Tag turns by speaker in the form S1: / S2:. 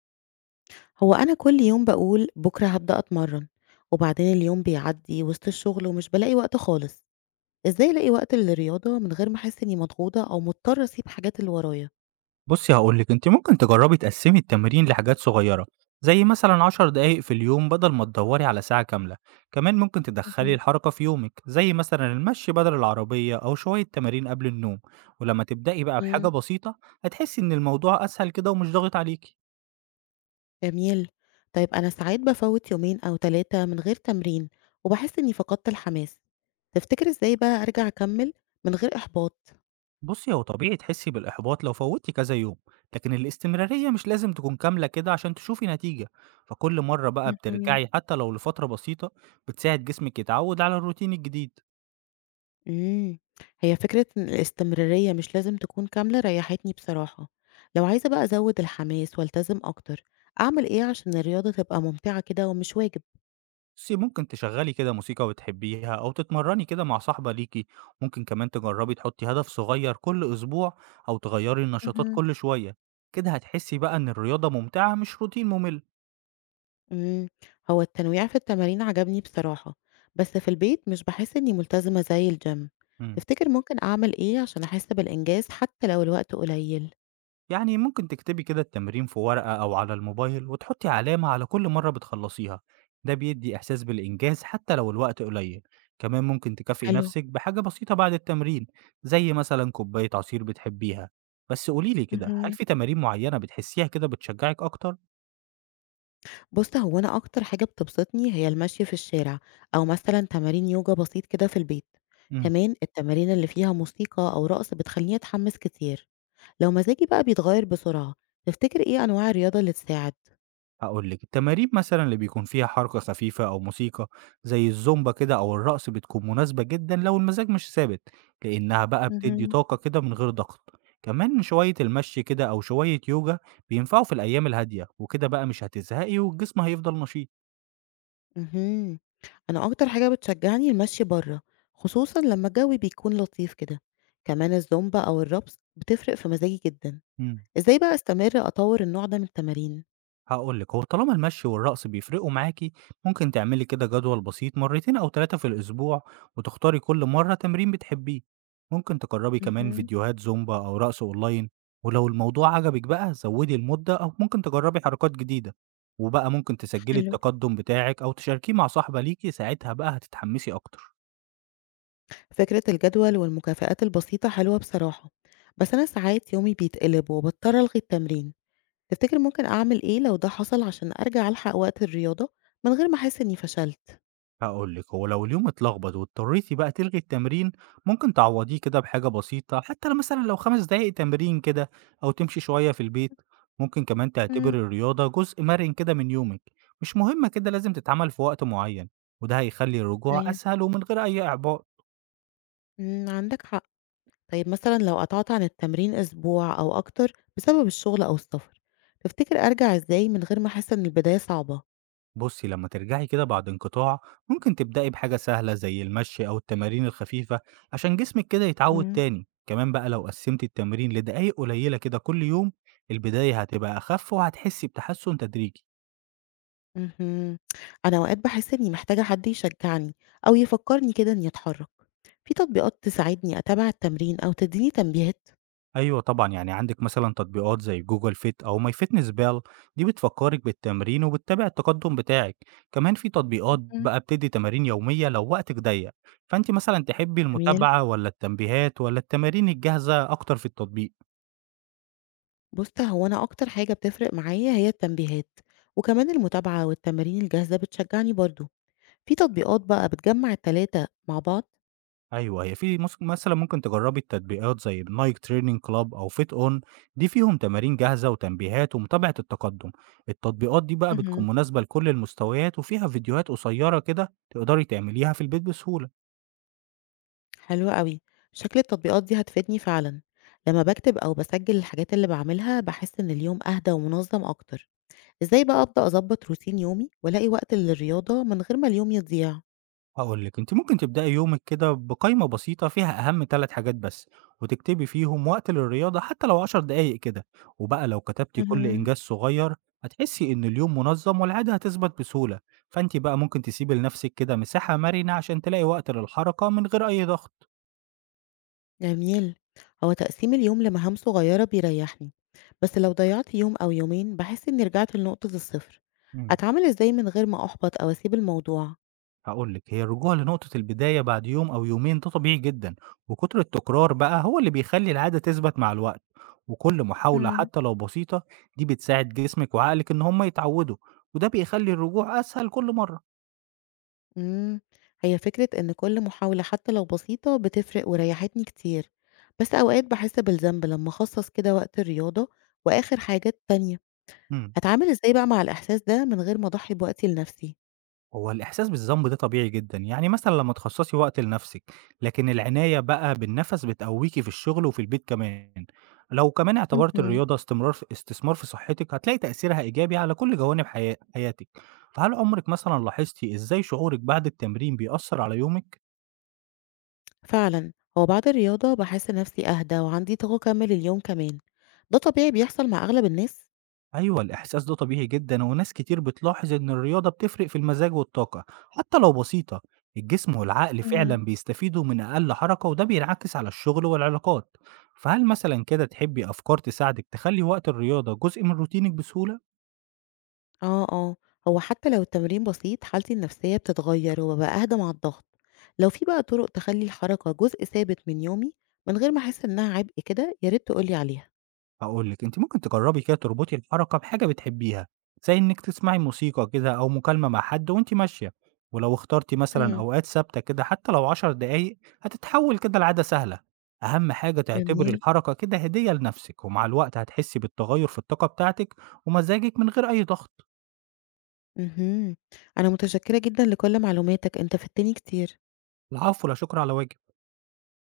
S1: هو أنا كل يوم بقول بكرة هبدأ أتمرن، وبعدين اليوم بيعدي وسط الشغل ومش بلاقي وقت خالص. إزاي ألاقي وقت للرياضة من غير ما أحس إني مضغوطة أو مضطرة أسيب حاجات اللي ورايا؟
S2: بُصّي هاقول لِك، أنتِ ممكن تجرّبي تقسّمي التمرين لحاجات صغيّرة، زي مثلًا 10 دقايق في اليوم بدل ما تدوّري على ساعة كاملة، كمان ممكن تدخّلي
S1: مهم.
S2: الحركة في يومِك، زي مثلًا المشي بدل العربية أو شوية تمارين قبل النوم، ولمّا تبدئي بقى بحاجة
S1: مم.
S2: بسيطة هتحسّي إن الموضوع أسهل كده ومش ضاغط عليكِ.
S1: جميل. طيب أنا ساعات بفوت يومين أو تلاتة من غير تمرين وبحس إني فقدت الحماس. تفتكر إزاي بقى أرجع أكمل من غير إحباط؟
S2: بُصّي هو طبيعي تحسّي بالإحباط لو فوّتِ كذا يوم، لكن الاستمرارية مش لازم تكون كاملة كده عشان تشوفي نتيجة، فكل مرّة بقى
S1: مهم.
S2: بترجعي حتى لو لفترة بسيطة بتساعد جسمِك يتعوّد على الروتين الجديد.
S1: إمم، هي فكرة إن الاستمرارية مش لازم تكون كاملة ريحتني بصراحة، لو عايزة بقى أزود الحماس والتزم أكتر، أعمل إيه عشان الرياضة تبقى ممتعة كده ومش واجب؟
S2: بُصّي، ممكن تشغّلي كده موسيقى بتحبيها أو تتمرّني كده مع صاحبة ليكِ، ممكن كمان تجرّبي تحُطّي هدف صغير كل أسبوع أو تغيّري النشاطات
S1: اهم.
S2: كل شوية، كده هتحسّي بقى إن الرياضة ممتعة مش روتين مُمِل.
S1: إمم، هو التنويع في التمارين عجبني بصراحة، بس في البيت مش باحس إني ملتزمة زي الgym،
S2: إمم.
S1: تفتكر ممكن أعمل إيه عشان أحس بالإنجاز حتى لو الوقت قليل؟
S2: يعني ممكن تكتبي كده التمرين في ورقة أو على الموبايل وتحطي علامة على كل مرة بتخلصيها، ده بيدي إحساس بالإنجاز حتى لو الوقت قليل. كمان ممكن تكافئي
S1: حلو.
S2: نفسك بحاجة بسيطة بعد التمرين، زي مثلا كوباية عصير بتحبيها. بس قوليلي كده هل
S1: اهم.
S2: في تمارين معينة بتحسيها كده بتشجعك أكتر؟
S1: بُص، هو أنا أكتر حاجة بتبسطني هي المشي في الشارع، أو مثلًا تمارين يوجا بسيط كده في البيت،
S2: مم.
S1: كمان التمارين اللي فيها موسيقى أو رقص بتخليني أتحمس كتير، لو مزاجي بقى بيتغير بسرعة، تفتكر إيه أنواع الرياضة اللي تساعد؟
S2: هاقول لِك، التمارين مثلًا اللي بيكون فيها حركة خفيفة أو موسيقى زي الزومبا كده أو الرقص بتكون مناسبة جدًا لو المزاج مش ثابت، لإنها بقى بتدّي
S1: اهم.
S2: طاقة كده من غير ضغط. كمان شوية المشي كده أو شوية يوجا بينفعوا في الأيام الهادية، وكده بقى مش هتزهقي والجسم هيفضل نشيط.
S1: اهم، أنا أكتر حاجة بتشجعني المشي برّه، خصوصًا لمّا الجو بيكون لطيف كده، كمان الزومبا أو الرقص بتفرق في مزاجي جدًا،
S2: إمم.
S1: إزاي بقى أستمر أطوّر النوع ده من التمارين؟
S2: هاقول لِك، هو طالما المشي والرقص بيفرقوا معاكِ، ممكن تعملي كده جدول بسيط مرتين أو 3 في الأسبوع، وتختاري كل مرة تمرين بتحبيه. ممكن تجربي كمان
S1: اهم.
S2: فيديوهات زومبا أو رقص أونلاين، ولو الموضوع عجبِك بقى زودي المدة أو ممكن تجربي حركات جديدة، وبقى ممكن تسجلي
S1: حلو.
S2: التقدم بتاعِك أو تشاركيه مع صاحبة ليكِ، ساعتها بقى هتتحمسي أكتر.
S1: فكرة الجدول والمكافآت البسيطة حلوة بصراحة، بس أنا ساعات يومي بيتقلب وبضطر ألغي التمرين. تفتكر ممكن أعمل إيه لو ده حصل عشان أرجع ألحق وقت الرياضة من غير ما أحس إني فشلت؟
S2: هاقول لِك، هو لو اليوم اتلخبط واضطريتِ بقى تلغي التمرين، ممكن تعوّضيه كده بحاجة بسيطة، حتى لو مثلًا لو 5 دقايق تمرين كده أو تمشي شوية في البيت. ممكن كمان
S1: امم.
S2: تعتبري الرياضة جزء مرن كده من يومِك، مش مهمة كده لازم تتعمل في وقت معين، وده هيخلّي الرجوع
S1: ايوه.
S2: أسهل ومن غير أي إعباء.
S1: مم، عندك حق. طيب مثلا لو قطعت عن التمرين أسبوع أو أكتر بسبب الشغل أو السفر، تفتكر أرجع إزاي من غير ما أحس إن البداية صعبة؟
S2: بصي لما ترجعي كده بعد انقطاع، ممكن تبدأي بحاجة سهلة زي المشي أو التمارين الخفيفة عشان جسمك كده يتعود
S1: امم.
S2: تاني. كمان بقى لو قسمتي التمرين لدقايق قليلة كده كل يوم، البداية هتبقى أخف وهتحسي بتحسن تدريجي.
S1: مهم. أنا أوقات بحس إني محتاجة حد يشجعني أو يفكرني كده إني أتحرك. في تطبيقات تساعدني أتابع التمرين أو تديني تنبيهات؟
S2: أيوة طبعا، يعني عندك مثلا تطبيقات زي جوجل فيت أو ماي فيتنس بال، دي بتفكرك بالتمرين وبتتابع التقدم بتاعك. كمان في تطبيقات
S1: مهم.
S2: بقى بتدي تمارين يومية لو وقتك ضيق. فأنت مثلا تحبي
S1: جميل.
S2: المتابعة ولا التنبيهات ولا التمارين الجاهزة أكتر في التطبيق؟
S1: بص، هو أنا أكتر حاجة بتفرق معايا هي التنبيهات، وكمان المتابعة والتمارين الجاهزة بتشجعني برضو. في تطبيقات بقى بتجمع التلاتة مع بعض؟
S2: أيوه، هي في مس مثلًا ممكن تجرّبي التطبيقات زي الNike Training Club أو FitOn، دي فيهم تمارين جاهزة وتنبيهات ومتابعة التقدُّم، التطبيقات دي بقى
S1: مهم.
S2: بتكون مناسبة لكل المستويات وفيها فيديوهات قصيّرة كده تقدري تعمليها في البيت بسهولة.
S1: حلوة قوي، شكل التطبيقات دي هتفيدني فعلا. لما بكتب أو بسجل الحاجات اللي بعملها بحس إن اليوم أهدى ومنظم أكتر. إزاي بقى أبدأ أظبط روتين يومي وألاقي وقت للرياضة من غير ما اليوم يضيع؟
S2: هاقول لِك، أنتِ ممكن تبدئي يومِك كده بقايمة بسيطة فيها أهم 3 حاجات بس، وتكتبي فيهم وقت للرياضة حتى لو 10 دقايق كده، وبقى لو كتبتِ كل
S1: مهم.
S2: إنجاز صغير هتحسي إن اليوم منظم والعادة هتثبت بسهولة، فأنتِ بقى ممكن تسيبي لنفسِك كده مساحة مرنة عشان تلاقي وقت للحركة من غير أي ضغط.
S1: جميل. هو تقسيم اليوم لمهام صغيرة بيريحني، بس لو ضيعت يوم أو يومين بحس إني رجعت لنقطة الصفر.
S2: إمم.
S1: أتعامل إزاي من غير ما أحبط أو أسيب الموضوع؟
S2: هاقول لِك، هي الرجوع لنقطة البداية بعد يوم أو يومين ده طبيعي جدًا، وكتر التكرار بقى هو اللي بيخلّي العادة تثبت مع الوقت، وكل محاولة
S1: مم.
S2: حتى لو بسيطة دي بتساعد جسمِك وعقلِك إن هُم يتعودوا، وده بيخلّي الرجوع أسهل كل مرة.
S1: مم. هي فكرة إن كل محاولة حتى لو بسيطة بتفرق وريحتني كتير، بس أوقات بحس بالذنب لما أخصص كده وقت الرياضة وآخر حاجات تانية.
S2: إمم.
S1: أتعامل إزاي بقى مع الإحساس ده من غير ما أضحي بوقتي لنفسي؟
S2: هو الإحساس بالذنب ده طبيعي جدًا، يعني مثلًا لمّا تخصصي وقت لنفسِك، لكن العناية بقى بالنَفَس بتقويكِ في الشغل وفي البيت كمان، لو كمان اعتبرتِ
S1: مهم.
S2: الرياضة استمرار في استثمار في صحتِك هتلاقي تأثيرها إيجابي على كل جوانب حياتِك، فهل عمرِك مثلًا لاحظتِ إزاي شعورِك بعد التمرين بيأثر على يومِك؟
S1: فعلا، هو بعد الرياضة بحس نفسي أهدى وعندي طاقة أكمل اليوم كمان. ده طبيعي بيحصل مع أغلب الناس؟
S2: أيوة الإحساس ده طبيعي جدًا، وناس كتير بتلاحظ إن الرياضة بتفرق في المزاج والطاقة، حتى لو بسيطة، الجسم والعقل
S1: مم.
S2: فعلًا بيستفيدوا من أقل حركة وده بينعكس على الشغل والعلاقات، فهل مثلًا كده تحبي أفكار تساعدِك تخلّي وقت الرياضة جزء من روتينِك بسهولة؟
S1: اه اه، هو حتى لو التمرين بسيط حالتي النفسية بتتغير وببقى أهدى مع الضغط. لو في بقى طرق تخلي الحركة جزء ثابت من يومي من غير ما أحس إنها عبء كده، يا ريت تقولي عليها.
S2: هاقول لِك، أنتِ ممكن تجرّبي كده تربطي الحركة بحاجة بتحبيها، زي إنِّك تسمعي موسيقى كده أو مكالمة مع حد وأنتِ ماشية، ولو اخترتِ مثلًا
S1: مم.
S2: أوقات ثابتة كده حتى لو 10 دقايق هتتحوّل كده لعادة سهلة، أهم حاجة
S1: جميل
S2: تعتبري
S1: جميل.
S2: الحركة كده هدية لنَفْسِك، ومع الوقت هتحسّي بالتغيُّر في الطاقة بتاعتِك ومزاجِك من غير أي ضغط.
S1: مهم. أنا متشكرة جدا لكل معلوماتك، أنت فدتني كتير.
S2: العفو، لا شُكر على واجب.